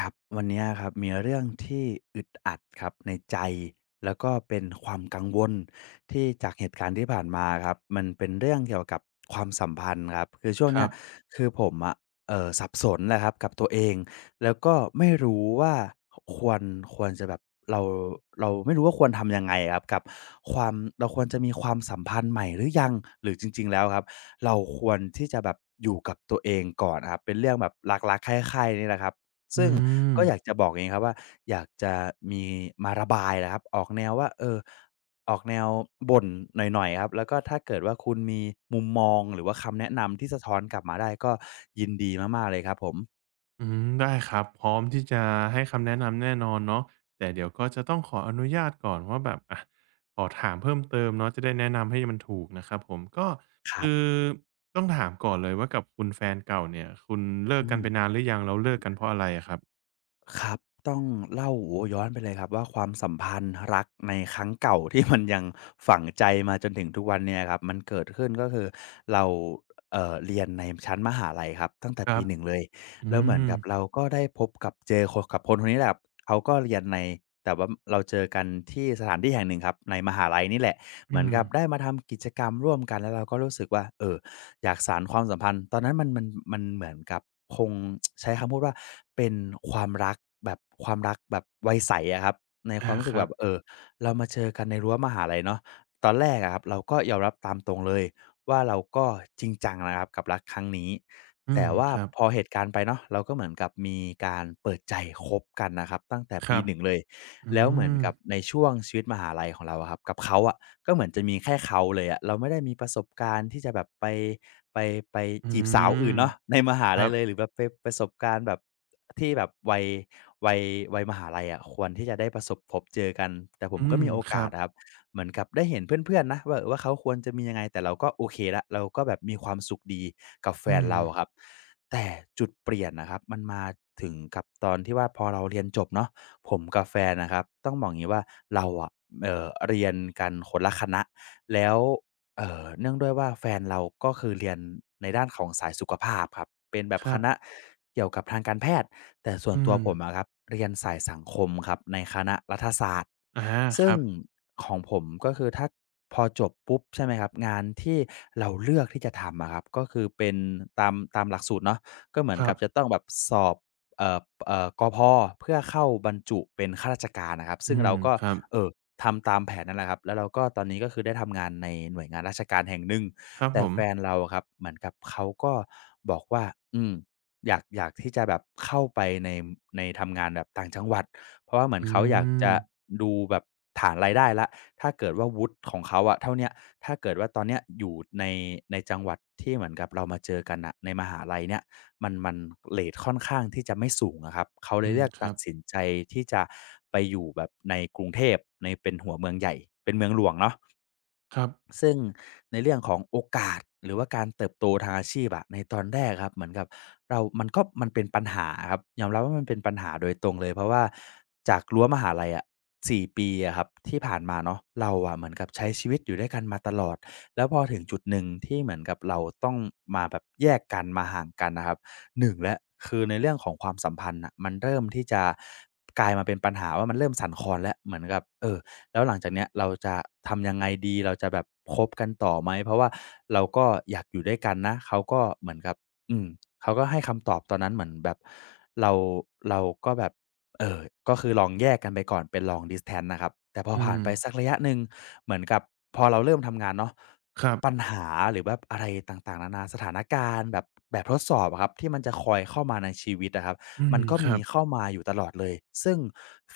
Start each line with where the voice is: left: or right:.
left: ครับวันเนี้ยครับมีเรื่องที่อึดอัดครับในใจแล้วก็เป็นความกังวลที่จากเหตุการณ์ที่ผ่านมาครับมันเป็นเรื่องเกี่ยวกับความสัมพันธ์ครับคือช่วง
right: ค
left: เนี้
right: รั
left: ย
right: บ
left: คือผมอะสับสนแหละครับกับตัวเองแล้วก็ไม่รู้ว่าคควรควรจะแบบเราเราไม่รู้ว่าควรทำยังไงอะครับกับความเราควรจะมีความสัมพันธ์ใหม่หรือยังหรือจริงๆแล้วครับเราควรที่จะแบบอยู่กับตัวเองก่อนอะครับเป็นเรื่องแบบรักๆใคร่ๆนี่แหละครับ
right: อื
left: ซึ่ง
right: ม
left: ก็อยากจะบอกอย่างงี้ครับว่าอยากจะมีมาระบายแหละครับออกแนวว่าเออออกแนวบ่นหน่อยๆครับแล้วก็ถ้าเกิดว่าคุณมีมุมมองหรือว่าคำแนะนำที่สะท้อนกลับมาได้ก็ยินดีมากๆเลยครับผม
right: อืมได้ครับ พร้อมที่จะให้คำแนะนำแน่นอนเนาะแต่เดี๋ยวก็จะต้องขออนุญาตก่อนว่าแบบอ่ะขอถามเพิ่มเติมเนาะจะได้แนะนำให้มันถูกนะครับผม ก็
left: ครั
right: คือ
left: บ
right: ต้องถามก่อนเลยว่ากับคุณแฟนเก่าเนี่ย คุณเลิก
left: อื
right: กัน
left: ม
right: ไปนานหรือยังแล้วเลิกกันเพราะอะไรอะครับ
left: ครับต้องเล่าโอ้โฮย้อนไปเลยครับว่าความสัมพันธ์รักในครั้งเก่าที่ มันยังฝังใจมาจนถึงทุกวันเนี้ยครับมันเกิดขึ้นก็คือเราเรียนในชั้นมหาลัยครับตั้งแต่
right: ครั
left: ปี
right: บ
left: หนึ่งเลย
right: อื
left: แล้วเหมือน
right: ม
left: กับเราก็ได้พบกับเจอคนกับคนคนนี้แหละครับเขาก็เรียนในแต่ว่าเราเจอกันที่สถานที่แห่งหนึ่งครับในมหาลัยนี่แหละเหมื
right: อื
left: อน
right: ม
left: กับได้มาทำกิจกรรมร่วมกันแล้วเราก็รู้สึกว่าเออ อยากสานความสัมพันธ์ตอนนั้นมันเหมือนกับคงใช้คำพูดว่าเป็นความรักแบบความรักแบบวัยใสอะครับในควา
right: อา
left: มรู้
right: ค
left: สึก
right: รั
left: แบ
right: บ
left: บเรามาเจอกันในรั้วมหาลัยเนาะตอนแรกอะครับเราก็ยอมรับตามตรงเลยว่าเราก็จริงจังนะครับกับรักครั้งนี้
right: อื
left: แต่
right: ม
left: ว่า
right: ครับ
left: พอเหตุการณ์ไปเนาะเราก็เหมือนกับมีการเปิดใจคบกันนะครับตั้งแต่
right: ค
left: ปี
right: รับ
left: หนึ่งเลย
right: อื
left: แล้วเหมือน
right: ม
left: กับในช่วงชีวิตมหาลัยของเราอะครับกับเขาอะก็เหมือนจะมีแค่เขาเลยอะเราไม่ได้มีประสบการณ์ที่จะแบบไปไป
right: อื
left: จีบสาว
right: ม
left: อื่นเนาะ ในมหา
right: ครั
left: ลัย
right: บ
left: เลยหรือแบบไปประสบการณ์แบบที่แบบวัยวัยมหาลัยอะควรที่จะได้ประสบพบเจอกันแต่ผ
right: อื
left: มก็
right: ม
left: มีโอ
right: ครั
left: กาส
right: บ
left: อะครับเหมือนกับได้เห็นเพื่อนๆนะว่าเขาควรจะมียังไงแต่เราก็โอเคแล้วเราก็แบบมีความสุขดีกับแฟ
right: อื
left: น
right: ม
left: เราอะครับ แต่จุดเปลี่ยนนะครับมันมาถึงกับตอนที่ว่าพอเราเรียนจบเนาะผมกับแฟนนะครับต้องบอกอย่างงี้ว่าเราอะเรียนกันคนละคณะแล้ว เนื่องด้วยว่าแฟนเราก็คือเรียนในด้านของสายสุขภาพครับเป็นแบบ
right: ค
left: ค
right: รั
left: ณะ
right: บ
left: เกี่ยวกับทางการแพทย์แต่ส่วน
right: อื
left: ตัว
right: ม
left: ผมอะครับเรียนสายสังคมครับในคณะรัฐศาสตร์
right: อาค
left: ซึ่ง
right: รับ
left: ของผมก็คือถ้าพอจบปุ๊บใช่ไหมครับงานที่เราเลือกที่จะทำอะครับก็คือเป็นตามหลักสูตรเนาะก็เหมือน
right: ครั
left: กั
right: บ
left: บจะต้องแบบสอบเอ่อกพเพื่อเข้าบรรจุเป็นข้าราชการอะครับ
right: อื
left: ซึ่งเรา
right: ม
left: ก็
right: ครับ
left: เอ่อ ทำตามแผนนั่นแหละครับแล้วเราก็ตอนนี้ก็คือได้ทำงานในหน่วยงานราชการแห่งหนึ่ง
right: ครับ
left: แต่
right: ผม
left: แฟนเราอะครับเหมือนกับเขาก็บอกว่าอืมอยากที่จะแบบเข้าไปในในทำงานแบบต่างจังหวัดเพราะว่าเหมือน
right: อื
left: เขาอยาก
right: ม
left: จะดูแบบฐานรายได้แล้วถ้าเกิดว่าวุฒิของเขาอะเท่าเนี้ยถ้าเกิดว่าตอนเนี้ยอยู่ในในจังหวัดที่เหมือนกับเรามาเจอกันน่ะในมหาลัยเนี่ย มันเลทค่อนข้างที่จะไม่สูงอะครับ เขาเล
right: อื
left: ย
right: ม
left: เลือก
right: ค
left: ตั
right: รั
left: ด
right: บ
left: สินใจที่จะไปอยู่แบบในกรุงเทพในเป็นหัวเมืองใหญ่เป็นเมืองหลวงเนาะ
right: ครับ
left: ซึ่งในเรื่องของโอกาสหรือว่าการเติบโตทางอาชีพอะในตอนแรกครับเหมือนกับเรามันก็มันเป็นปัญหาครับยอมรับว่ามันเป็นปัญหาโดยตรงเลยเพราะว่าจากรั้วมหาลัยอะ4 ปีอะครับที่ผ่านมาเนาะเราอะเหมือนกับใช้ชีวิตอยู่ด้วยกันมาตลอดแล้วพอถึงจุดหนึ่งที่เหมือนกับเราต้องมาแบบแยกกันมาห่างกันนะครับหนึ่งแล้วคือในเรื่องของความสัมพันธ์น่ะมันเริ่มที่จะกลายมาเป็นปัญหาว่ามันเริ่มสั่นคลอนแล้วเหมือนกับแล้วหลังจากเนี้ยเราจะทำยังไงดีเราจะแบบคบกันต่อไหม เพราะว่าเราก็อยากอยู่ด้วยกันนะ เขาก็เหมือนกับอืม เขาก็ให้คำตอบตอนนั้นเหมือนแบบเราเราก็แบบเอ่อก็คือลองแยกกันไปก่อนเป็น long distance นะครับแต่พอ
right: อื
left: ผ่าน
right: ม
left: ไปสักระยะหนึ่งเหมือนกับพอเราเริ่มทำงานเนาะ
right: ครั
left: ปัญ
right: บ
left: หาหรือแบบอะไรต่างๆนานาสถานการณ์แบบแบบทดสอบอะครับที่มันจะคอยเข้ามาในชีวิตอะครับ
right: อื
left: มั
right: ม
left: นก็
right: ครั
left: มี
right: บ
left: เข้ามาอยู่ตลอดเลยซึ่ง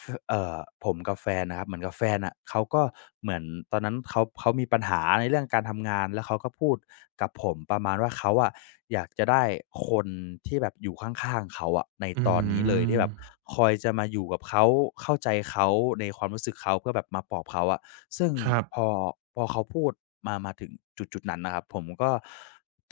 left: ฟเอ่อผมกับแฟนนะครับเหมือนกับแฟนน่ะเขาก็เหมือนตอนนั้นเขามีปัญหาในเรื่องการทำงานแล้วเขาก็พูดกับผมประมาณว่าเขาอะอยากจะได้คนที่แบบอยู่ข้างๆเขาอะใน
right: อื
left: ตอนนี้เลย
right: ม
left: ที่แบบคอยจะมาอยู่กับเขาเข้าใจเขาในความรู้สึกเขาเพื่อแบบมาปลอบเขาอะซึ่ง
right: ครับ
left: พอพอเขาพูดมาถึงจุดๆนั้นนะครับผมก็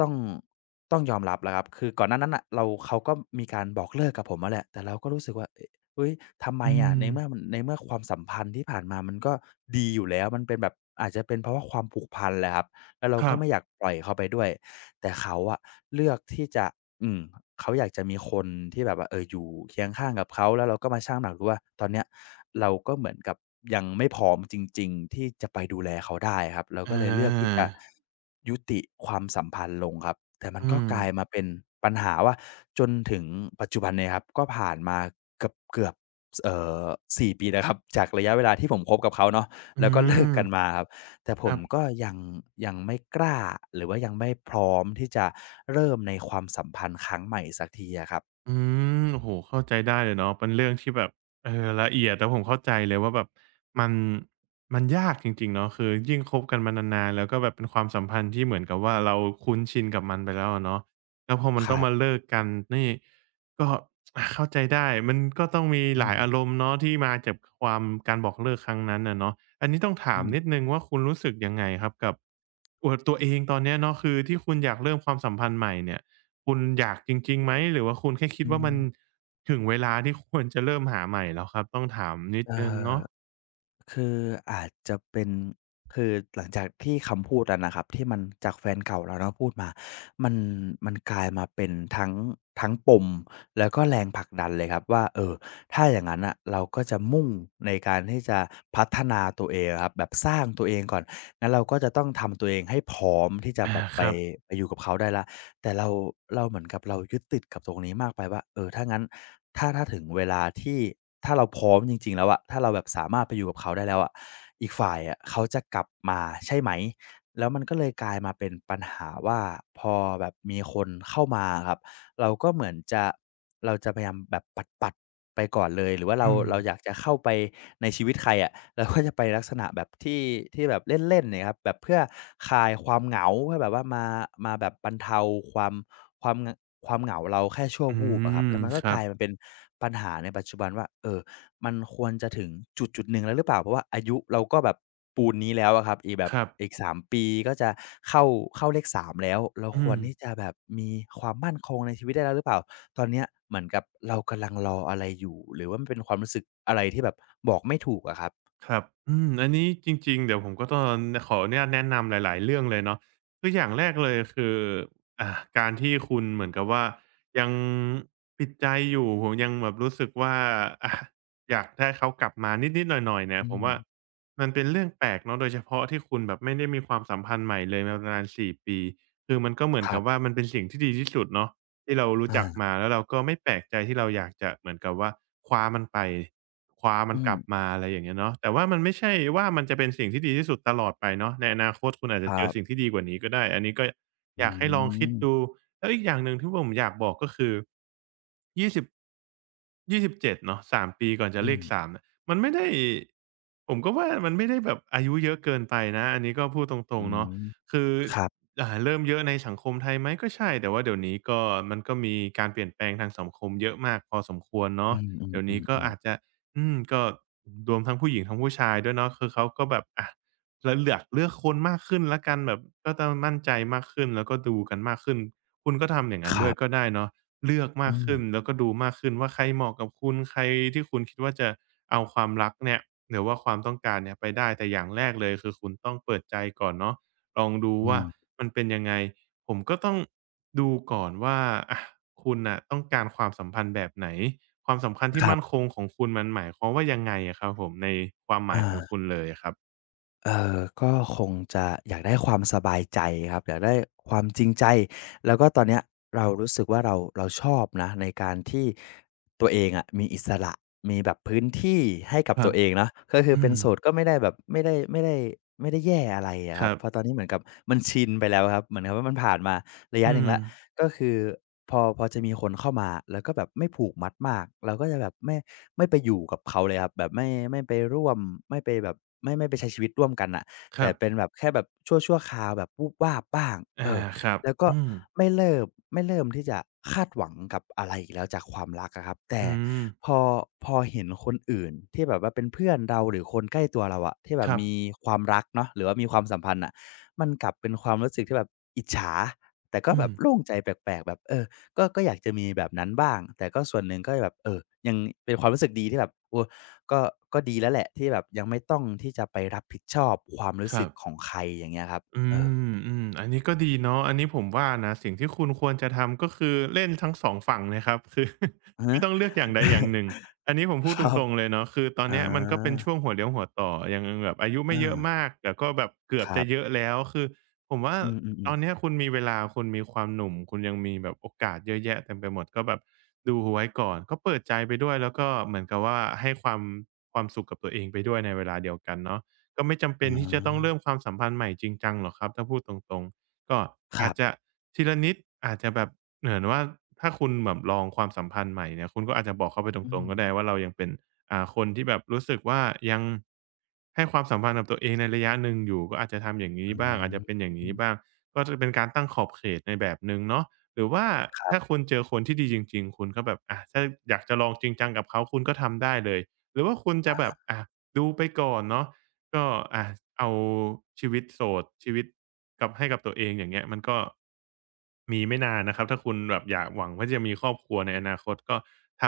left: ต้องต้องยอมรับแล้วครับคือก่อนหน้านั้นน่ะเราเขาก็มีการบอกเลิกกับผมอะแหละแต่เราก็รู้สึกว่าเอ๊ะเฮ้ยทำไม
right: อื
left: อะ
right: ม
left: ในเมื่อความสัมพันธ์ที่ผ่านมามันก็ดีอยู่แล้วมันเป็นแบบอาจจะเป็นเพราะว่าความผูกพันแหละครับแล้วเรา
right: ค
left: ก็
right: รับ
left: ไม่อยากปล่อยเขาไปด้วยแต่เขาอะเลือกที่จะ อืมเขาอยากจะมีคนที่แบบว่าเอออยู่เคียงข้างกับเขาแล้วเราก็มาชั่งน้ำหนักดูว่าตอนเนี้ยเราก็เหมือนกับยังไม่พร้อมจริงๆที่จะไปดูแลเขาได้ครับเรา
right: อ
left: ก็เลยเลือกที่
right: า
left: จะยุติความสัมพันธ์ลงครับแต่มัน
right: อื
left: ก็
right: ม
left: กลายมาเป็นปัญหาว่าจนถึงปัจจุบันเนี่ยครับก็ผ่านมาเกือบๆสเอ่อ4ปีแล้วครับจากระยะเวลาที่ผมคบกับเขาเนาะ
right: อื
left: แล้วก็เลิ
right: ม
left: กกันมาครับ แต่ผ
right: ครั
left: ม
right: บ
left: ก็ยังไม่กล้าหรือว่ายังไม่พร้อมที่จะเริ่มในความสัมพันธ์ครั้งใหม่สักทีอะครับ
right: อืมโอ้โฮเข้าใจได้เลยเนาะเป็นเรื่องที่แบบเออละเอียดแล้วผมเข้าใจเลยว่าแบบมันมันยากจริงๆเนาะคือยิ่งคบกันมานานๆแล้วก็แบบเป็นความสัมพันธ์ที่เหมือนกับว่าเราคุ้นชินกับมันไปแล้วอะเนาะแล้วพอมัน
left: ค
right: ต้อ
left: รั
right: งมา
left: บ
right: เลิกกันนี่ก็อาเข้าใจได้มันก็ต้องมี
left: อื
right: หลาย
left: ม
right: อารมณ์เนาะที่มาจากความการบอกเลิกครั้งนั้นอะเนาะอันนี้ต้องถา
left: อื
right: ม
left: ม
right: นิดหนึ่งว่าคุณรู้สึกยังไงครับกับตัวเองตอนเนี้ยเนาะคือที่คุณอยากเริ่มความสัมพันธ์ใหม่เนี่ย คุณอยากจริงๆไหมหรือว่าคุณแค่คิด
left: อื
right: ว่ามั
left: ม
right: นถึงเวลาที่ควรจะเริ่มหาใหม่แล้วครับต้องถามนิด
left: เอ่
right: หนึ่ง
left: อ
right: เนาะ
left: คืออาจจะเป็นคือหลังจากที่คำพูดนั้นน่ะครับที่มันจากแฟนเก่าเราเนาะพูดมามันมันกลายมาเป็นทั้งปมแล้วก็แรงผลักดันเลยครับว่าเออถ้าอย่างงั้นน่ะเราก็จะมุ่งในการที่จะพัฒนาตัวเองอะครับแบบสร้างตัวเองก่อน งั้นเราก็จะต้องทำตัวเองให้พร้อมที่จะ
right: อา
left: แบบ
right: ค
left: ไป
right: รับ
left: ไปอยู่กับเขาได้แล้วแต่เราเหมือนกับเรายึดติดกับตรงนี้มากไปว่าเออถ้างั้นถ้าถึงเวลาที่ถ้าเราพร้อมจริงๆแล้วอะถ้าเราแบบสามารถไปอยู่กับเขาได้แล้วอะอีกฝ่ายอะเขาจะกลับมาใช่ไหม แล้วมันก็เลยกลายมาเป็นปัญหาว่าพอแบบมีคนเข้ามาอะครับ เราก็เหมือนจะเราจะพยายามแบบปัดๆไปก่อนเลยหรือว่าเรา
right: อืม
left: เราอยากจะเข้าไปในชีวิตใครอะเราก็จะไปลักษณะแบบที่แบบเล่นๆเนี่ยครับแบบเพื่อคลายความเหงาเพื่อแบบว่ามาแบบบรรเทาความความความเหงาเราแค่ชั่ว
right: อื
left: วูบอะครั
right: ม
left: บแล้วมัน
right: ค
left: ก็
right: รั
left: ก
right: บ
left: ลายมาเป็นปัญหาในปัจจุบันว่าเออ มันควรจะถึงจุดหนึ่งแล้วหรือเปล่าเพราะว่าอายุเราก็แบบปูนนี้แล้วอะครับอีกแบ
right: ค
left: บ
right: รับ
left: อีก3 ปีก็จะเข้าเข้าเลข3แล้วเราค
right: อื
left: ว
right: ม
left: รที่จะแบบมีความมั่นคงในชีวิตได้แล้วหรือเปล่าตอนเนี้ยเหมือนกับเรากำลังรออะไรอยู่หรือว่ามันเป็นความรู้สึกอะไรที่แบบบอกไม่ถูกอะครับ
right: ครับอืมอันนี้จริงๆเดี๋ยวผมก็ต้องขออนุญาตแนะนำหลายๆเรื่องเลยเนาะคืออย่างแรกเลยคือ อ่าการที่คุณเหมือนกับว่ายังปิดใจอยู่ผมยังแบบรู้สึกว่าอะอยากได้เขากลับมานิดๆหน่อยๆเนี่ย
left: อื
right: ผม
left: ม
right: ว่ามันเป็นเรื่องแปลกเนาะโดยเฉพาะที่คุณแบบไม่ได้มีความสัมพันธ์ใหม่เลยมาประมาณ4ปี คือมันก็เหมือน
left: ครั
right: กับ
left: บ
right: ว่ามันเป็นสิ่งที่ดีที่สุดเนาะ ที่เรารู้
left: อา
right: จักมาแล้วเราก็ไม่แปลกใจที่เราอยากจะเหมือนกับว่าคว้ามันไปคว้ามั
left: อื
right: นก
left: ม
right: ลับมาอะไรอย่างเงี้ยเนาะแต่ว่ามันไม่ใช่ว่ามันจะเป็นสิ่งที่ดีที่สุดตลอดไปเนาะในอนาคตคุณอาจ
left: ค
right: จะ
left: รั
right: เจอสิ่ง
left: บ
right: ที่ดีกว่านี้ก็ได้อันนี้ก็อ
left: อื
right: ยากให้ลองคิด
left: ม
right: ดูแล้วอีกอย่างหนึ่งที่ผมอยากบอกก็คือ 2สิ7เจ็ดเนาะ3ปีก่อนจะ
left: อื
right: เลข
left: ม
right: สามเนี่ยมันไม่ได้ผมก็ว่ามันไม่ได้แบบอายุเยอะเกินไปนะอันนี้ก็พูดตร
left: อื
right: งๆเนาะ
left: ม
right: คือ
left: ครับ
right: เริ่มเยอะในสังคมไทยไหมก็ใช่แต่ว่าเดี๋ยวนี้ก็มันก็มีการเปลี่ยนแปลงทางสังคมเยอะมากพอสมควร
left: อื
right: เนาะเดี๋ยวนี้ก็
left: มๆ
right: อาจจะ
left: ๆ
right: อืมก็รวมทั้งผู้หญิงทั้งผู้ชายด้วยเนาะคือเขาก็แบบอะเราเลือกคนมากขึ้นแล้วกันแบบก็ต้องมั่นใจมากขึ้นแล้วก็ดูกันมากขึ้นคุณก็ทำอย่าง
left: ๆ
right: นั้
left: ค
right: นด้
left: รั
right: วย
left: บ
right: ก็ได้เนาะ เลือก
left: อื
right: มากขึ้น
left: ม
right: แล้วก็ดูมากขึ้นว่าใครเหมาะกับคุณใครที่คุณคิดว่าจะเอาความรักเนี่ยหรือว่าความต้องการเนี่ยไปได้แต่อย่างแรกเลยคือคุณต้องเปิดใจก่อนเนาะลองดู
left: อื
right: ว่า
left: ม
right: มันเป็นยังไงผมก็ต้องดูก่อนว่าอะคุณน่ะต้องการความสัมพันธ์แบบไหนความสัมพันธ์
left: ค
right: ที่
left: รั
right: มั่นค
left: บ
right: งของคุณมันหมายความว่ายังไงอะครับผมในความหมายของ
left: อา
right: คุณเลยอะครับ
left: ก็คงจะอยากได้ความสบายใจครับอยากได้ความจริงใจแล้วก็ตอนเนี้ยเรารู้สึกว่าเราชอบนะในการที่ตัวเองอะมีอิสระมีแบบพื้นที่ให้กับ
right: ครั
left: ตัว
right: บ
left: เองเนาะก็คือ
right: อื
left: เป็น
right: ม
left: โสดก็ไม่ได้แบบไม่ได้ไม่ได้ไม่ได้แย่อะไรอะ
right: ค
left: ครับ
right: รับ
left: เพราะตอนนี้เหมือนกับมันชินไปแล้วครับเหมือนกับว่ามันผ่านมาระยะห
right: อื
left: นึ่ง
right: ม
left: แล้ว ก็คือพอจะมีคนเข้ามาแล้วก็แบบไม่ผูกมัดมากเราก็จะแบบไม่ไปอยู่กับเขาเลยครับแบบไม่ไปร่วมไม่ไปแบบไม่ไปใช้ชีวิตร่วมกันน่ะ
right: ค
left: แต่
right: รับ
left: เป็นแบบแค่แบบชั่วๆคราวแบบวูบวาบบ้าง
right: อา
left: เออ
right: ครับ
left: แล้วก็
right: อืม
left: ไม่เริ่มที่จะคาดหวังกับอะไรอีกแล้วจากความรักอะครับแต่
right: อืม
left: พอพอเห็นคนอื่นที่แบบว่าเป็นเพื่อนเราหรือคนใกล้ตัวเราอะที่แบ
right: ค
left: บ
right: รั
left: มี
right: บ
left: ความรักเนาะหรือว่ามีความสัมพันธ์น่ะมันกลับเป็นความรู้สึกที่แบบอิจฉา แต่ก็
right: อื
left: แบ
right: ม
left: บโล่งใจแปลกๆแบบเออก็อยากจะมีแบบนั้นบ้างแต่ก็ส่วนหนึ่งก็แบบเออยังเป็นความรู้สึกดีที่แบบโอ้ก็ก็ดีแล้วแหละที่แบบยังไม่ต้องที่จะไปรับผิดชอบความรู้
right: ค
left: สึ
right: รั
left: ก
right: บ
left: ของใครอย่างเงี้ยครับ
right: อื
left: เออ
right: มอืมอันนี้ก็ดีเนาะอันนี้ผมว่านะสิ่งที่คุณควรจะทำก็คือเล่นทั้ง2ฝั่งนะครับ คือ
left: อะ
right: ไม่
left: ฮะ
right: ต้องเลือกอย่างใดอย่างหนึ่งอันนี้ผมพู
left: ค
right: ดต
left: รับ
right: รงๆเลยเนาะคือตอน
left: อ
right: เนี้ยมันก็เป็นช่วง
left: า
right: หัวเลี้ยวหัวต่อยังแบบอายุไม่
left: อา
right: เยอะมากแต่ก็แบบเกือ
left: ค
right: บ
left: รั
right: จะเยอะ
left: บ
right: แล้วคือผมว่า
left: อื
right: ต
left: ม
right: อ
left: ๆ
right: นเนี้ย
left: ๆ
right: คุณมีเวลาคุณมีความหนุ่มคุณยังมีแบบโอกาสเยอะแยะเต็มไปหมดก็แบบดูไว้ก่อนก็เปิดใจไปด้วยแล้วก็เหมือนกับว่าให้ความสุขกับตัวเองไปด้วยในเวลาเดียวกันเนาะ ก็ไม่จำเป็
left: อ๋
right: นที่จะต้
left: อ
right: องเริ่มความสัมพันธ์ใหม่จริงจังหรอกครับถ้าพูดตรงๆก็
left: ค
right: อา
left: รั
right: จจะ
left: บ
right: ทีละนิดอาจจะแบบเหมือนว่าถ้าคุณแบบลองความสัมพันธ์ใหม่เนี่ยคุณก็อาจจะบอกเขาไปตร
left: อื
right: ง
left: ม
right: ๆก็ได้ว่าเรายังเป็นคนที่แบบรู้สึกว่ายังให้ความสัมพันธ์กับตัวเองในระยะหนึ่งอยู่ก็อาจจะทำอย่างนี้
left: อื
right: บ้างอาจจะเป็นอย่างนี้บ้า
left: ม
right: งก็จะเป็นการตั้งขอบเขตในแบบหนึ่งเนาะหรือว่า
left: ครั
right: ถ้า
left: บ
right: คุณเจอคนที่ดีจริงๆคุณก็แบบอะถ้าอยากจะลองจริงจังกับเขาคุณก็ทำได้เลยหรือว่าคุณจะแบบอะดูไปก่อนเนาะ ก็อ่ะเอาชีวิตโสดชีวิตกับให้กับตัวเองอย่างเงี้ยมันก็มีไม่นานนะครับถ้าคุณแบบอยากหวังว่าจะมีครอบครัวในอนาคตก็ท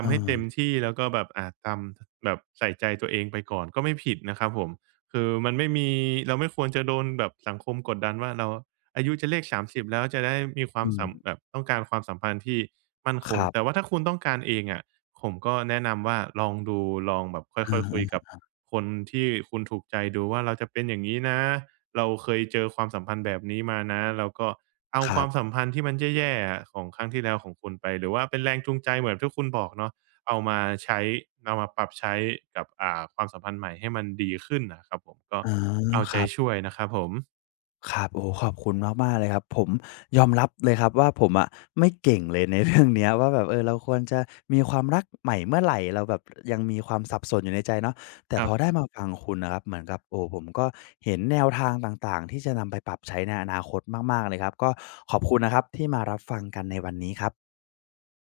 left: เอ
right: ำให้เต็ม
left: อ
right: ที่แล้วก็แบบอ่าทำแบบใส่ใจตัวเองไปก่อนก็ไม่ผิดนะครับผมคือมันไม่มีเราไม่ควรจะโดนแบบสังคมกดดันว่าเราอายุจะเลข30แล้วจะได้มีควา
left: อื
right: ม
left: ม
right: สัมแบบต้องการความสัมพันธ์ที่มั่นค
left: ค
right: ง
left: รั
right: แต่ว่า
left: บ
right: ถ้าคุณต้องการเองอะ ผมก็แนะนำว่าลองดูลองแบบค่
left: เอ
right: อยๆคุยกับ
left: อ
right: คนที่คุณถูกใจดูว่าเราจะเป็นอย่างงี้นะเราเคยเจอความสัมพันธ์แบบนี้มานะแล้วก็เอา
left: ๆค
right: ค
left: รั
right: วา
left: บ
right: มสัมพันธ์ที่มันแย่ๆอะของครั้งที่แล้วของคุณไปหรือว่าเป็นแรงจูงใจเหมือนที่คุณบอกเนาะเอามาใช้เอามาปรับใช้กับอ่าความสัมพันธ์ใหม่ให้มันดีขึ้นน่ะครับผมก็
left: อ๋อ
right: เอา
left: ค
right: ใจ
left: รั
right: ช่ว
left: บ
right: ยนะครับผม
left: ครับโอ้โฮขอบคุณมากๆเลยครับผมยอมรับเลยครับว่าผมอะไม่เก่งเลยใน เรื่องเนี้ยว่าแบบเออเราควรจะมีความรักใหม่เมื่อไหร่เราแบบยังมีความสับสนอยู่ในใจเนาะแต่
right: ค
left: พ
right: รับ
left: อได้มาฟังคุณนะครับเหมือนกับโอ้ผมก็เห็นแนวทางต่างๆที่จะนำไปปรับใช้ในอนาคตมากๆเลยครับก็ขอบคุณนะครับที่มารับฟังกันในวันนี้ครับ